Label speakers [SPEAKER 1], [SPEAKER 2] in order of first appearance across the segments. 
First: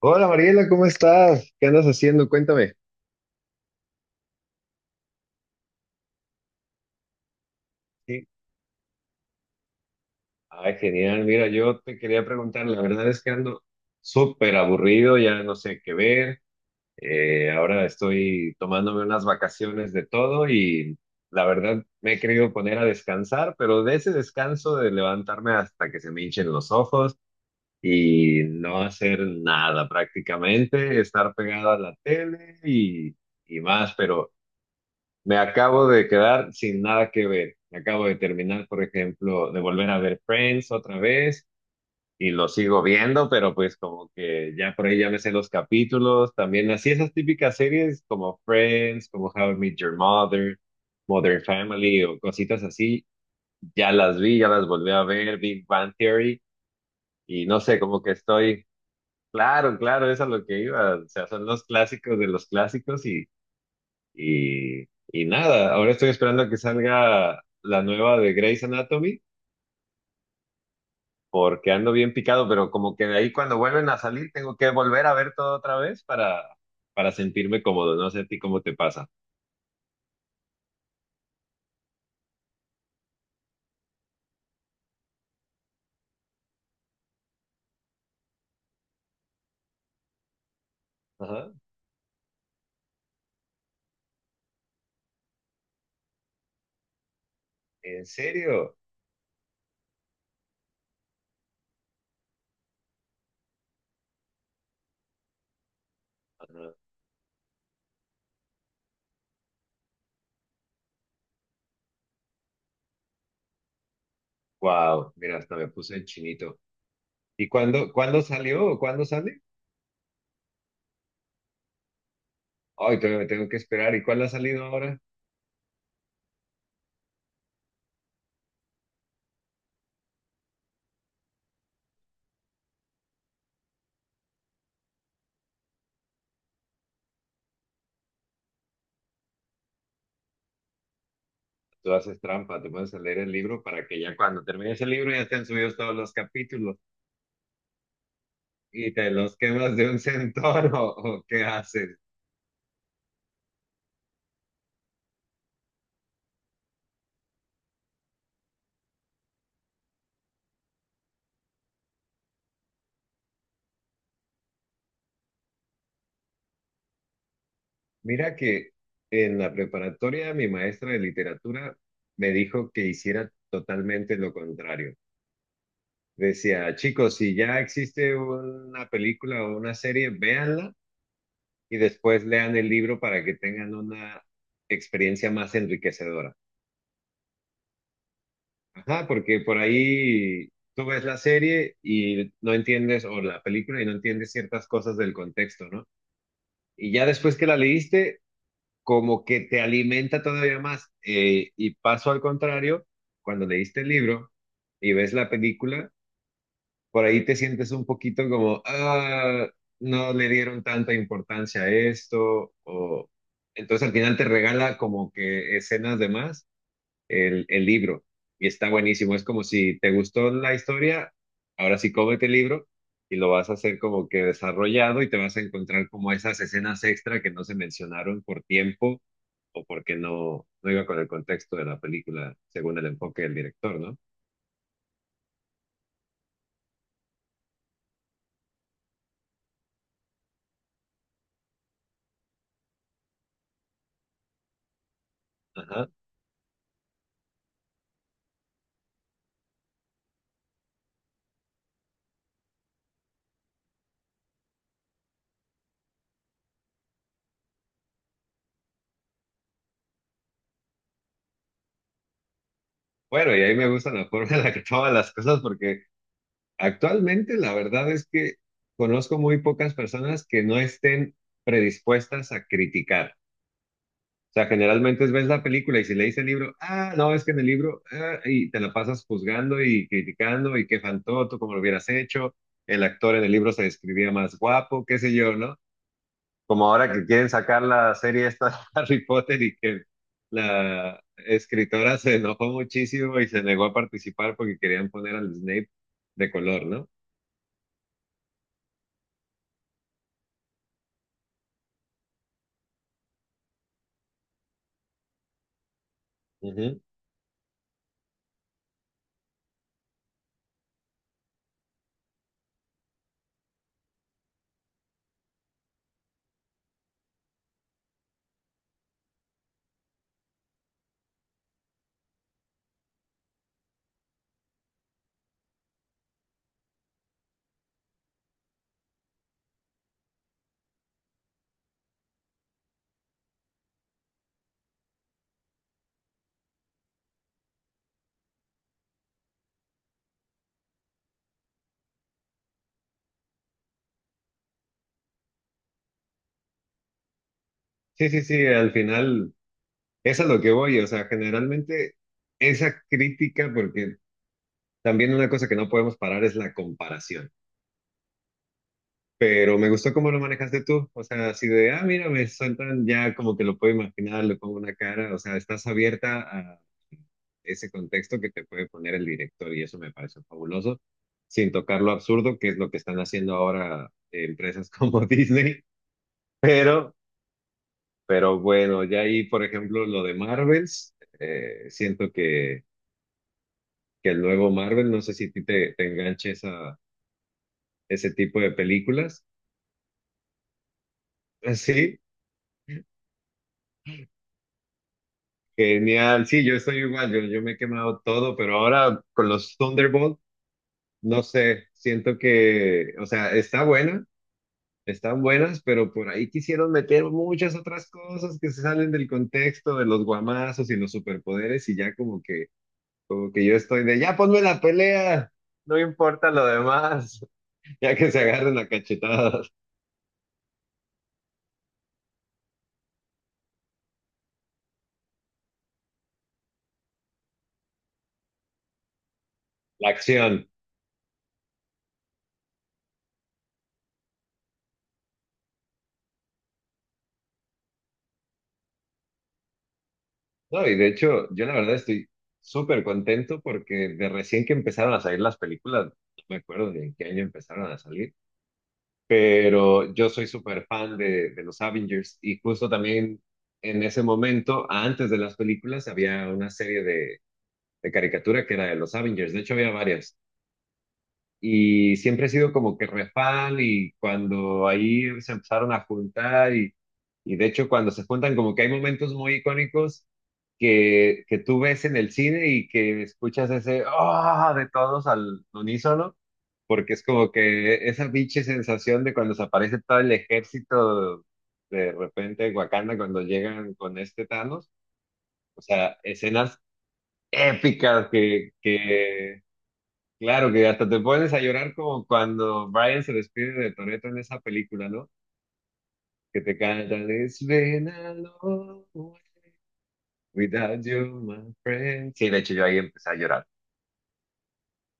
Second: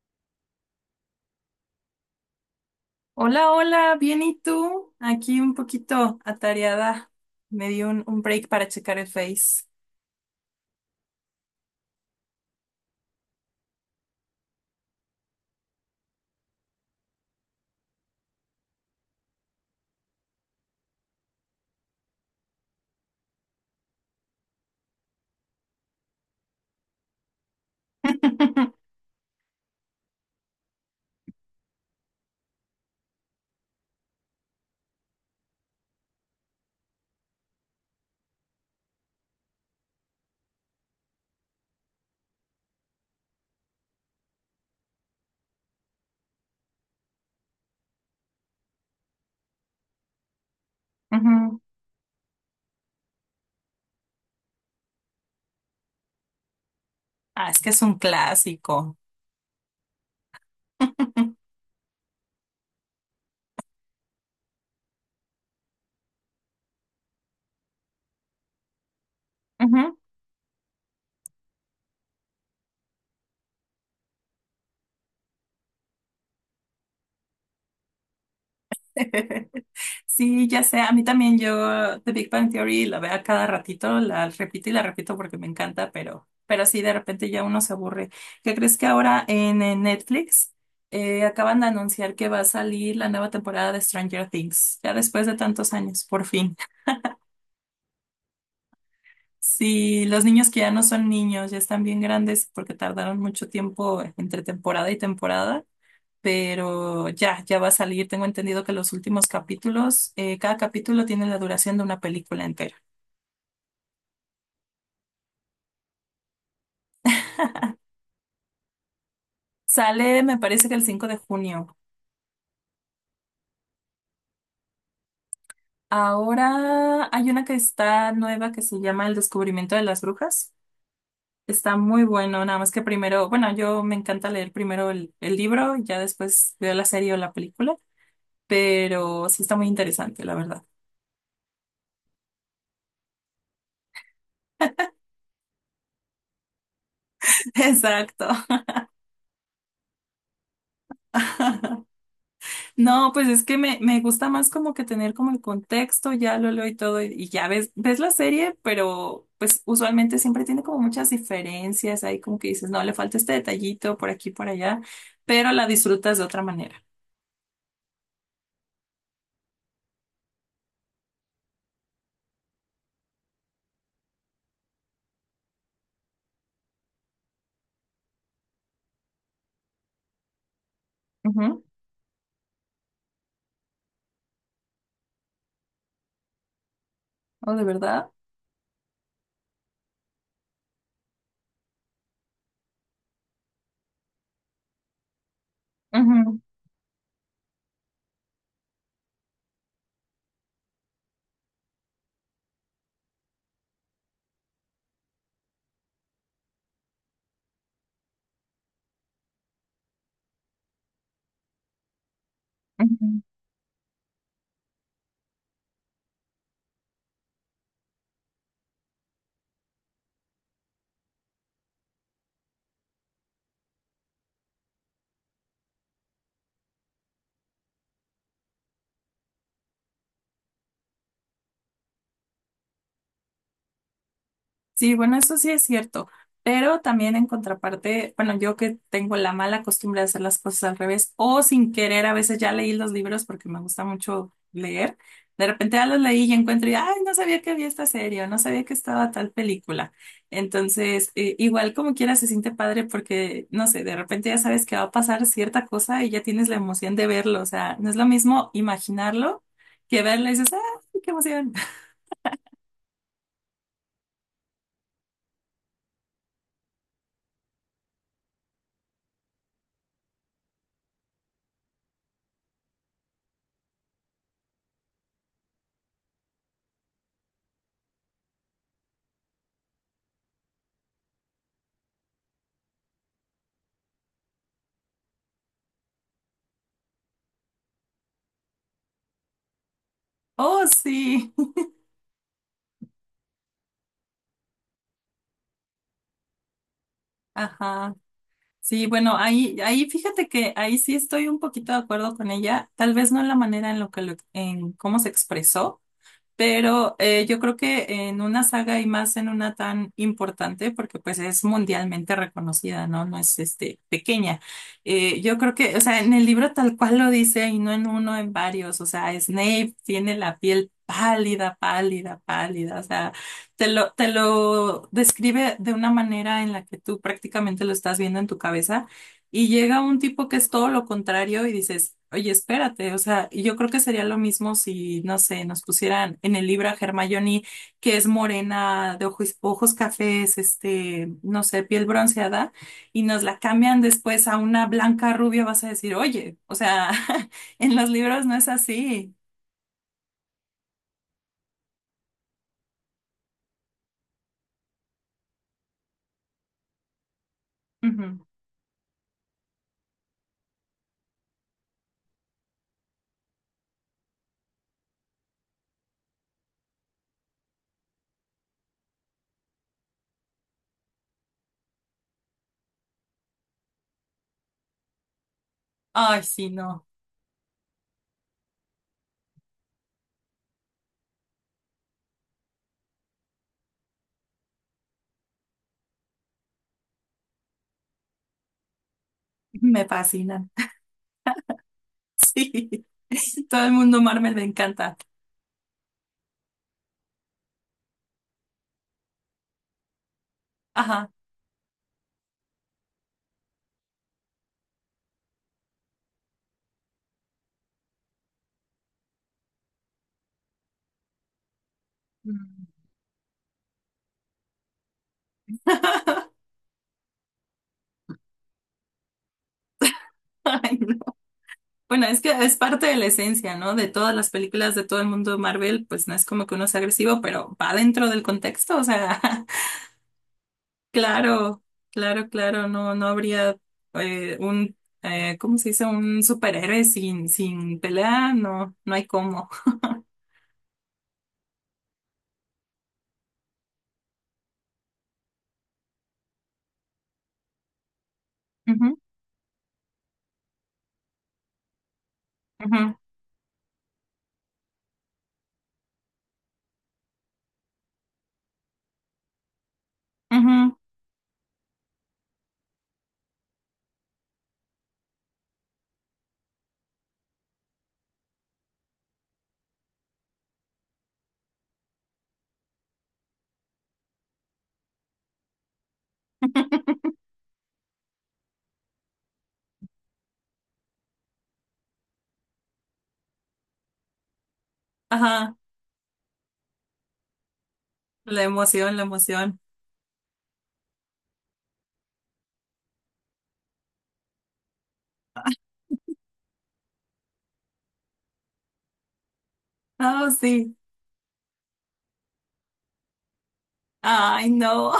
[SPEAKER 1] Hola Mariela, ¿cómo estás? ¿Qué andas haciendo? Cuéntame.
[SPEAKER 2] Hola, hola, bien, ¿y tú? Aquí un poquito atareada. Me di un
[SPEAKER 1] Sí.
[SPEAKER 2] break para checar el Face.
[SPEAKER 1] Ay, genial. Mira, yo te quería preguntar, la verdad es que ando súper aburrido, ya no sé qué ver. Ahora estoy tomándome unas vacaciones de todo y la verdad me he querido poner a descansar, pero de ese descanso de levantarme hasta que se me hinchen los ojos y no hacer nada prácticamente, estar pegado a la tele y más, pero me acabo de quedar sin nada que ver. Me acabo de terminar, por ejemplo, de volver a ver Friends otra vez y lo sigo viendo, pero pues como que ya por ahí ya me sé los capítulos. También así esas típicas series como Friends, como How I Met Your Mother, Modern
[SPEAKER 2] Ujú.
[SPEAKER 1] Family o cositas así, ya las vi, ya las volví a ver, Big Bang Theory y
[SPEAKER 2] Ah, es
[SPEAKER 1] no
[SPEAKER 2] que
[SPEAKER 1] sé,
[SPEAKER 2] es un
[SPEAKER 1] como que estoy,
[SPEAKER 2] clásico.
[SPEAKER 1] claro, claro, es a lo que iba. O sea, son los clásicos de los clásicos y, y nada, ahora estoy esperando a que salga la nueva de Grey's Anatomy,
[SPEAKER 2] Ujú.
[SPEAKER 1] porque ando bien picado, pero como que de ahí cuando vuelven a salir tengo que volver a ver todo otra vez para sentirme cómodo. No sé a ti cómo te pasa.
[SPEAKER 2] Sí, ya sé, a mí también yo The Big Bang Theory la veo a cada ratito, la repito y la repito porque me encanta, pero sí, de repente ya uno se aburre. ¿Qué crees que ahora en, Netflix
[SPEAKER 1] Ajá.
[SPEAKER 2] acaban de anunciar que va a salir la nueva temporada de Stranger Things, ya después de tantos años, por fin?
[SPEAKER 1] ¿En serio?
[SPEAKER 2] Sí, los niños que ya no son niños, ya están bien grandes porque tardaron mucho tiempo entre temporada y temporada,
[SPEAKER 1] Ajá.
[SPEAKER 2] pero ya, va a salir. Tengo entendido que los últimos capítulos, cada capítulo tiene la duración de una película entera.
[SPEAKER 1] Wow, mira, hasta me puse el chinito. ¿Y cuándo salió? ¿O ¿cuándo sale?
[SPEAKER 2] Sale, me parece que el 5 de junio.
[SPEAKER 1] Ay, todavía me tengo que esperar. ¿Y cuál ha salido ahora?
[SPEAKER 2] Ahora hay una que está nueva que se llama El descubrimiento de las brujas. Está muy bueno, nada más que primero, bueno, yo me encanta leer primero el libro, ya después veo la serie o la película, pero sí está muy interesante, la verdad.
[SPEAKER 1] Tú haces trampa, te pones a leer el libro para que ya cuando termines el libro ya estén subidos todos los capítulos.
[SPEAKER 2] Exacto.
[SPEAKER 1] ¿Y te los quemas de un centón o qué haces?
[SPEAKER 2] No, pues es que me gusta más como que tener como el contexto, ya lo leo y todo, y ya ves la serie, pero pues usualmente siempre tiene como muchas diferencias, ahí como que dices, no, le falta este detallito por aquí, por allá, pero la disfrutas de otra manera.
[SPEAKER 1] Mira que en la preparatoria mi maestra de literatura me dijo que hiciera totalmente lo contrario. Decía, chicos, si ya existe una película o una serie, véanla
[SPEAKER 2] Ujú.
[SPEAKER 1] y después lean el libro para que tengan una experiencia más enriquecedora.
[SPEAKER 2] Oh, de verdad.
[SPEAKER 1] Ajá, porque por ahí tú ves la serie y no entiendes, o la película y no entiendes ciertas cosas del contexto, ¿no?
[SPEAKER 2] Ujú,
[SPEAKER 1] Y ya después que la leíste, como que te alimenta todavía más. Y paso al contrario, cuando leíste el libro y ves la película, por ahí te sientes un poquito como, ah, no le dieron tanta importancia a esto, o
[SPEAKER 2] ujú.
[SPEAKER 1] entonces al final te regala como que escenas de más el libro y está buenísimo. Es como si te gustó la historia, ahora sí cómete el libro y lo vas a hacer como que desarrollado y te vas a encontrar como esas escenas extra que no se mencionaron por tiempo o porque no, no iba con el contexto de la película según el enfoque del director, ¿no?
[SPEAKER 2] Sí, bueno, eso sí es cierto, pero también en contraparte, bueno, yo que tengo la mala costumbre de hacer las cosas al revés o sin querer, a veces ya leí los libros porque me gusta mucho leer, de repente ya
[SPEAKER 1] Ajá.
[SPEAKER 2] los leí y encuentro y, ay, no sabía que había esta serie o no sabía que estaba tal película. Entonces, igual como quiera se siente padre porque, no sé, de repente ya sabes que va a pasar cierta cosa y ya tienes la emoción de verlo, o sea, no es lo mismo imaginarlo que verlo y dices, ay, qué emoción.
[SPEAKER 1] Bueno, y ahí me gusta la forma en la que toman las cosas porque actualmente la verdad es que conozco muy pocas personas que no estén predispuestas a criticar. O sea, generalmente ves la película y si lees el libro, ah, no, es que en el libro, ah, y te la pasas juzgando y criticando y qué faltó, tú cómo lo hubieras hecho, el actor en el libro se describía más guapo, qué sé yo, ¿no? Como ahora que quieren sacar la serie esta de Harry Potter y que
[SPEAKER 2] Oh,
[SPEAKER 1] la
[SPEAKER 2] sí.
[SPEAKER 1] escritora se enojó muchísimo y se negó a participar porque querían poner al Snape de color, ¿no?
[SPEAKER 2] Ajá. Sí, bueno, ahí, ahí fíjate que ahí sí estoy un poquito de acuerdo con ella, tal vez no en la manera en lo que lo- en cómo se expresó,
[SPEAKER 1] Ujú.
[SPEAKER 2] pero yo creo que en una saga y más en una tan importante, porque pues es mundialmente reconocida, ¿no? No es este pequeña. Yo creo que, o sea, en el libro tal cual lo dice, y no en uno, en varios. O sea, Snape tiene la piel pálida, pálida, pálida. O sea, te lo describe de una manera en la que tú prácticamente lo estás viendo en tu cabeza. Y llega un tipo que es todo lo contrario y dices, oye, espérate, o sea, y yo creo que sería lo mismo si, no sé, nos pusieran en el libro a Hermione, que es morena, de ojos cafés, este, no sé, piel bronceada, y nos la cambian después a una blanca rubia, vas a decir, oye, o sea, en los
[SPEAKER 1] Sí, sí,
[SPEAKER 2] libros no
[SPEAKER 1] sí,
[SPEAKER 2] es
[SPEAKER 1] al
[SPEAKER 2] así.
[SPEAKER 1] final, eso es a lo que voy, o sea, generalmente esa crítica, porque también una cosa que no podemos parar es la comparación.
[SPEAKER 2] Ujú.
[SPEAKER 1] Pero me gustó cómo lo manejaste tú. O sea, así de, ah, mira, me sueltan ya como que lo puedo imaginar, le pongo una cara. O sea, estás abierta a ese contexto que te puede poner el director y eso me parece fabuloso, sin tocar lo absurdo, que es lo que están haciendo ahora empresas como Disney.
[SPEAKER 2] Ay, sí, no,
[SPEAKER 1] Pero, pero bueno, ya ahí, por ejemplo, lo de Marvels, siento que el nuevo Marvel, no sé si a ti te, te enganche esa, ese tipo de películas.
[SPEAKER 2] me fascinan.
[SPEAKER 1] Ah, sí,
[SPEAKER 2] Sí, todo el mundo Marvel me encanta.
[SPEAKER 1] genial. Sí, yo estoy igual, yo me he quemado todo, pero ahora con los Thunderbolt,
[SPEAKER 2] Ajá.
[SPEAKER 1] no sé, siento que, o sea, está buena, están buenas, pero por ahí quisieron meter muchas otras cosas que se salen del contexto de los guamazos y los superpoderes y ya
[SPEAKER 2] Mm.
[SPEAKER 1] como que yo estoy de, ya ponme la pelea, no importa lo demás, ya que se agarren a cachetadas,
[SPEAKER 2] Ay, no. Bueno, es que es parte de la esencia, ¿no? De todas las películas de todo el mundo de Marvel, pues no es como que uno sea agresivo, pero va dentro del contexto, o sea,
[SPEAKER 1] la acción.
[SPEAKER 2] claro, claro, claro, no, no habría eh, un, ¿cómo se dice? Un superhéroe sin pelea, no, no hay cómo.
[SPEAKER 1] No, y de hecho, yo la verdad estoy súper contento porque de recién que empezaron a salir las películas, no me acuerdo de en qué año empezaron a salir,
[SPEAKER 2] Ujú,
[SPEAKER 1] pero yo soy súper fan de los Avengers y justo
[SPEAKER 2] ujú,
[SPEAKER 1] también en ese momento, antes de las películas, había una serie de caricatura que era de los Avengers, de hecho había varias
[SPEAKER 2] ujú.
[SPEAKER 1] y siempre he sido como que re fan y cuando ahí se empezaron a juntar y de hecho cuando se juntan como que hay momentos muy icónicos que tú ves en el cine y que escuchas ese ah de todos al unísono, porque es como que esa biche sensación de cuando se aparece todo el ejército de repente en Wakanda cuando llegan con este Thanos,
[SPEAKER 2] Ajá,
[SPEAKER 1] o sea, escenas épicas
[SPEAKER 2] la emoción, la
[SPEAKER 1] que
[SPEAKER 2] emoción.
[SPEAKER 1] claro que hasta te pones a llorar como cuando Brian se despide de Toretto en esa película, ¿no? Que te cantan It's been a long way
[SPEAKER 2] Oh, sí.
[SPEAKER 1] without you, my friend. Sí, de hecho yo ahí empecé a llorar.
[SPEAKER 2] Ay, no,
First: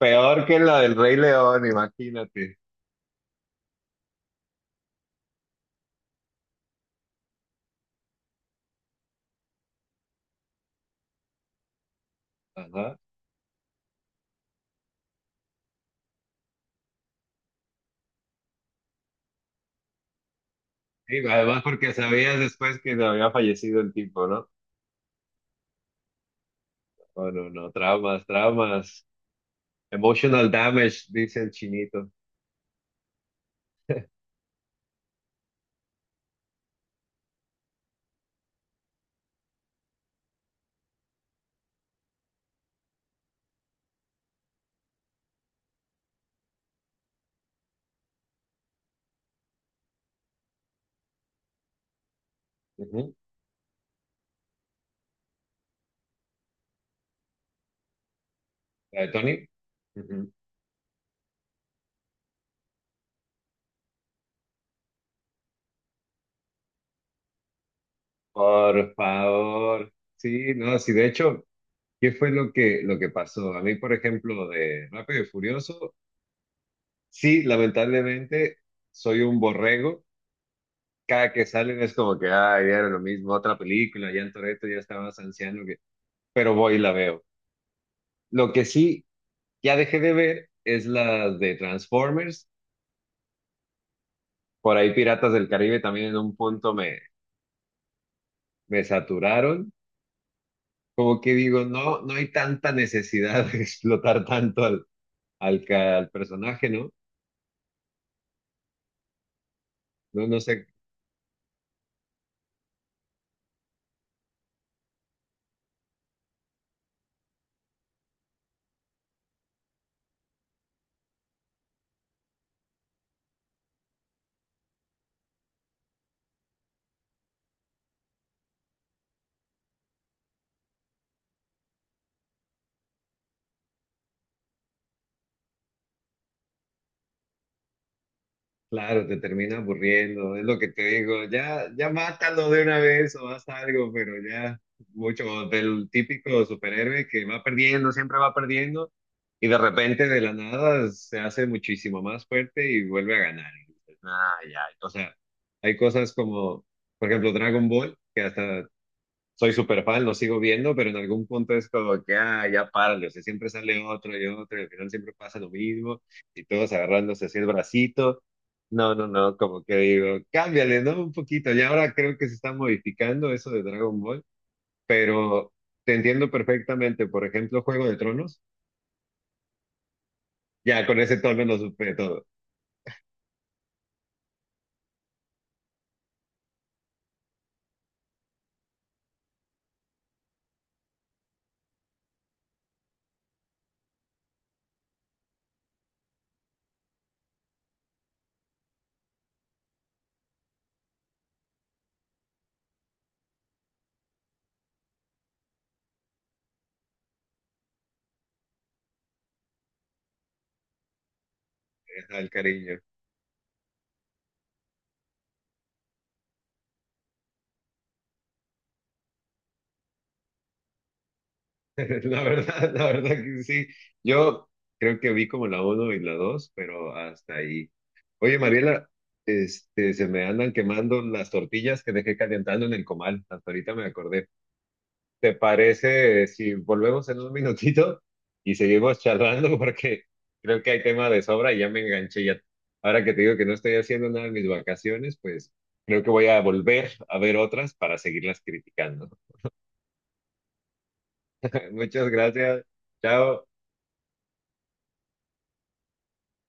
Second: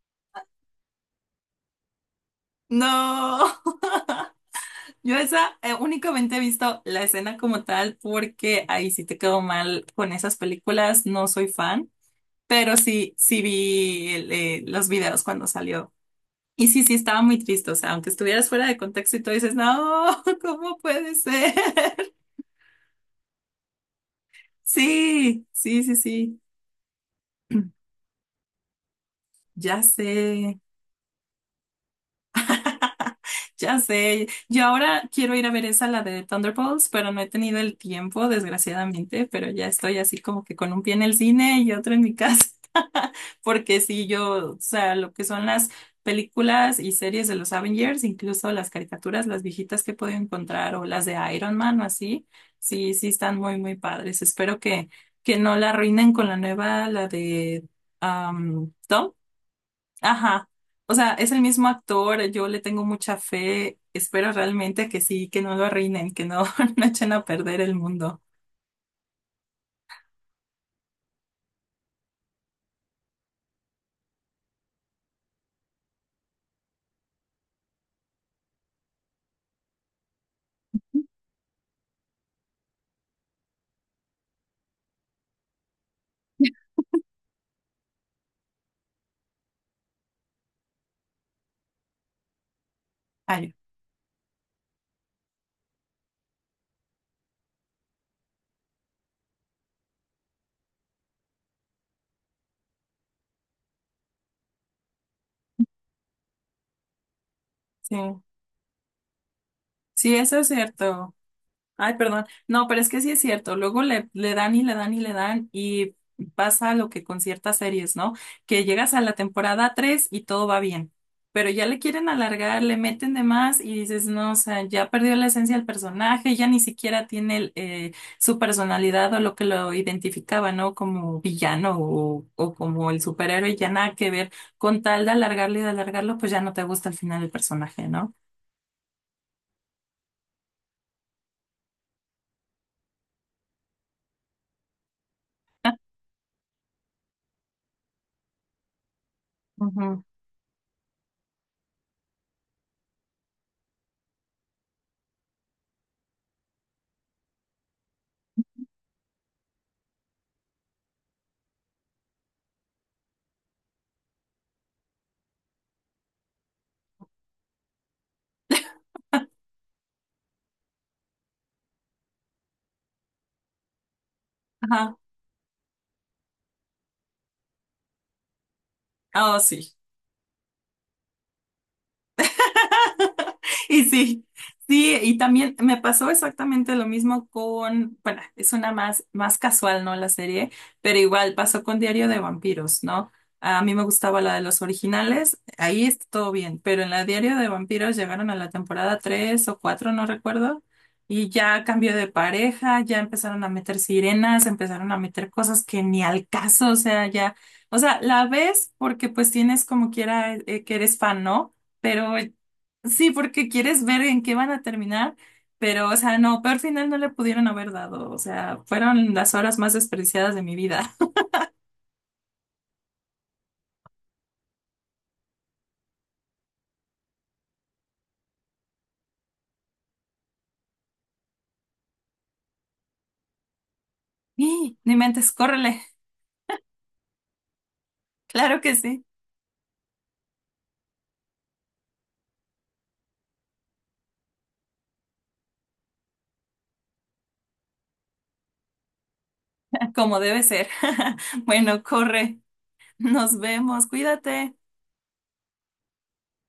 [SPEAKER 1] Peor que la del Rey León, imagínate.
[SPEAKER 2] no. Yo esa únicamente he visto la escena como tal porque ahí sí te quedó mal con esas películas, no soy fan, pero
[SPEAKER 1] Ajá.
[SPEAKER 2] sí, sí vi los videos cuando salió. Y sí, sí estaba muy triste, o sea, aunque estuvieras fuera de contexto y tú dices, no, ¿cómo puede
[SPEAKER 1] Y
[SPEAKER 2] ser?
[SPEAKER 1] además porque sabías después que no había fallecido el tipo, ¿no?
[SPEAKER 2] Sí, sí, sí, sí.
[SPEAKER 1] Oh, no, no, traumas, traumas.
[SPEAKER 2] Ya
[SPEAKER 1] Emotional
[SPEAKER 2] sé.
[SPEAKER 1] damage, dice el chinito.
[SPEAKER 2] Ya sé, yo ahora quiero ir a ver esa, la de Thunderbolts, pero no he tenido el tiempo, desgraciadamente, pero ya estoy así como que con un pie en el cine y otro en mi casa, porque sí, yo, o sea, lo que son las películas y series de los Avengers, incluso las caricaturas, las viejitas que he podido encontrar o las de Iron Man o así, sí, sí
[SPEAKER 1] Ujú.
[SPEAKER 2] están muy, muy padres. Espero que no la arruinen con la nueva, la de um,
[SPEAKER 1] ¿La de Tony? Ujú.
[SPEAKER 2] Ajá. O sea, es el mismo actor, yo le tengo mucha fe, espero realmente que sí, que no lo arruinen, que no, no echen a perder el mundo.
[SPEAKER 1] Por favor. Sí, no, sí, de hecho. ¿Qué fue lo que pasó? A mí, por ejemplo, de Rápido y Furioso, sí, lamentablemente soy un borrego. Cada que salen es como que, ay, era lo mismo, otra película, ya en Toretto ya estaba más anciano, que... pero voy y la veo. Lo que sí ya dejé de ver es las de Transformers.
[SPEAKER 2] Ay,
[SPEAKER 1] Por ahí Piratas del Caribe también en un punto me, me saturaron. Como que digo, no, no hay tanta necesidad de explotar tanto al, al, ca- al personaje, ¿no?
[SPEAKER 2] sí. Sí,
[SPEAKER 1] No,
[SPEAKER 2] eso
[SPEAKER 1] no
[SPEAKER 2] es
[SPEAKER 1] sé.
[SPEAKER 2] cierto. Ay, perdón. No, pero es que sí es cierto. Luego le dan y le dan y le dan y pasa lo que con ciertas series, ¿no? Que llegas a la temporada 3 y todo va bien. Pero ya le quieren alargar, le meten de más y dices, no, o sea, ya perdió la esencia del personaje, ya ni siquiera tiene su personalidad o lo que lo identificaba, ¿no? Como villano o como el superhéroe, ya nada que ver. Con tal de alargarlo y de alargarlo, pues ya no te gusta al final el personaje, ¿no?
[SPEAKER 1] Claro, te termina aburriendo, es lo que te digo, ya, ya mátalo de una vez o haz algo, pero ya mucho del típico superhéroe que va perdiendo, siempre va perdiendo y de
[SPEAKER 2] Ujú.
[SPEAKER 1] repente de la nada se hace muchísimo más fuerte y vuelve a ganar. Y dices, "Ay, ay". O sea, hay cosas como, por ejemplo, Dragon Ball, que hasta soy súper fan, lo sigo viendo, pero en algún punto es como que, ah, ya párale, o sea, siempre sale otro y otro, y al final siempre pasa lo mismo, y todos agarrándose así el bracito. No, no, no, como que digo, cámbiale, ¿no? Un poquito, y ahora creo que se está modificando eso de Dragon Ball,
[SPEAKER 2] Ajá.
[SPEAKER 1] pero te entiendo perfectamente, por ejemplo, Juego de Tronos,
[SPEAKER 2] Oh, sí.
[SPEAKER 1] ya con ese tono lo supe todo,
[SPEAKER 2] Y sí, sí, y también me pasó exactamente lo mismo con, bueno, es una más, más casual, ¿no? La serie, pero igual pasó con Diario de Vampiros, ¿no? A mí me gustaba la de los originales, ahí está todo bien, pero en la Diario de Vampiros llegaron a la temporada 3 o 4 no recuerdo, y ya cambió de pareja, ya empezaron a meter sirenas, empezaron a meter cosas que ni al caso, o sea, ya, o sea, la ves porque pues tienes como quiera que eres fan, ¿no?
[SPEAKER 1] es
[SPEAKER 2] Pero
[SPEAKER 1] el cariño.
[SPEAKER 2] sí, porque quieres ver en qué van a terminar, pero, o sea, no, peor final no le pudieron haber dado, o sea, fueron las horas más despreciadas de mi vida.
[SPEAKER 1] La verdad que sí. Yo creo que vi como la uno y la 2 pero hasta ahí. Oye, Mariela, este, se me andan quemando las tortillas que dejé calentando en el comal. Hasta ahorita me acordé.
[SPEAKER 2] Y ni mentes,
[SPEAKER 1] ¿Te
[SPEAKER 2] córrele,
[SPEAKER 1] parece si volvemos en un minutito y
[SPEAKER 2] claro que
[SPEAKER 1] seguimos
[SPEAKER 2] sí,
[SPEAKER 1] charlando? Porque creo que hay tema de sobra y ya me enganché ya. Ahora que te digo que no estoy haciendo nada en mis vacaciones, pues creo que voy a volver a ver otras para seguirlas criticando.
[SPEAKER 2] como debe ser. Bueno,
[SPEAKER 1] Muchas
[SPEAKER 2] corre,
[SPEAKER 1] gracias.
[SPEAKER 2] nos
[SPEAKER 1] Chao.
[SPEAKER 2] vemos, cuídate.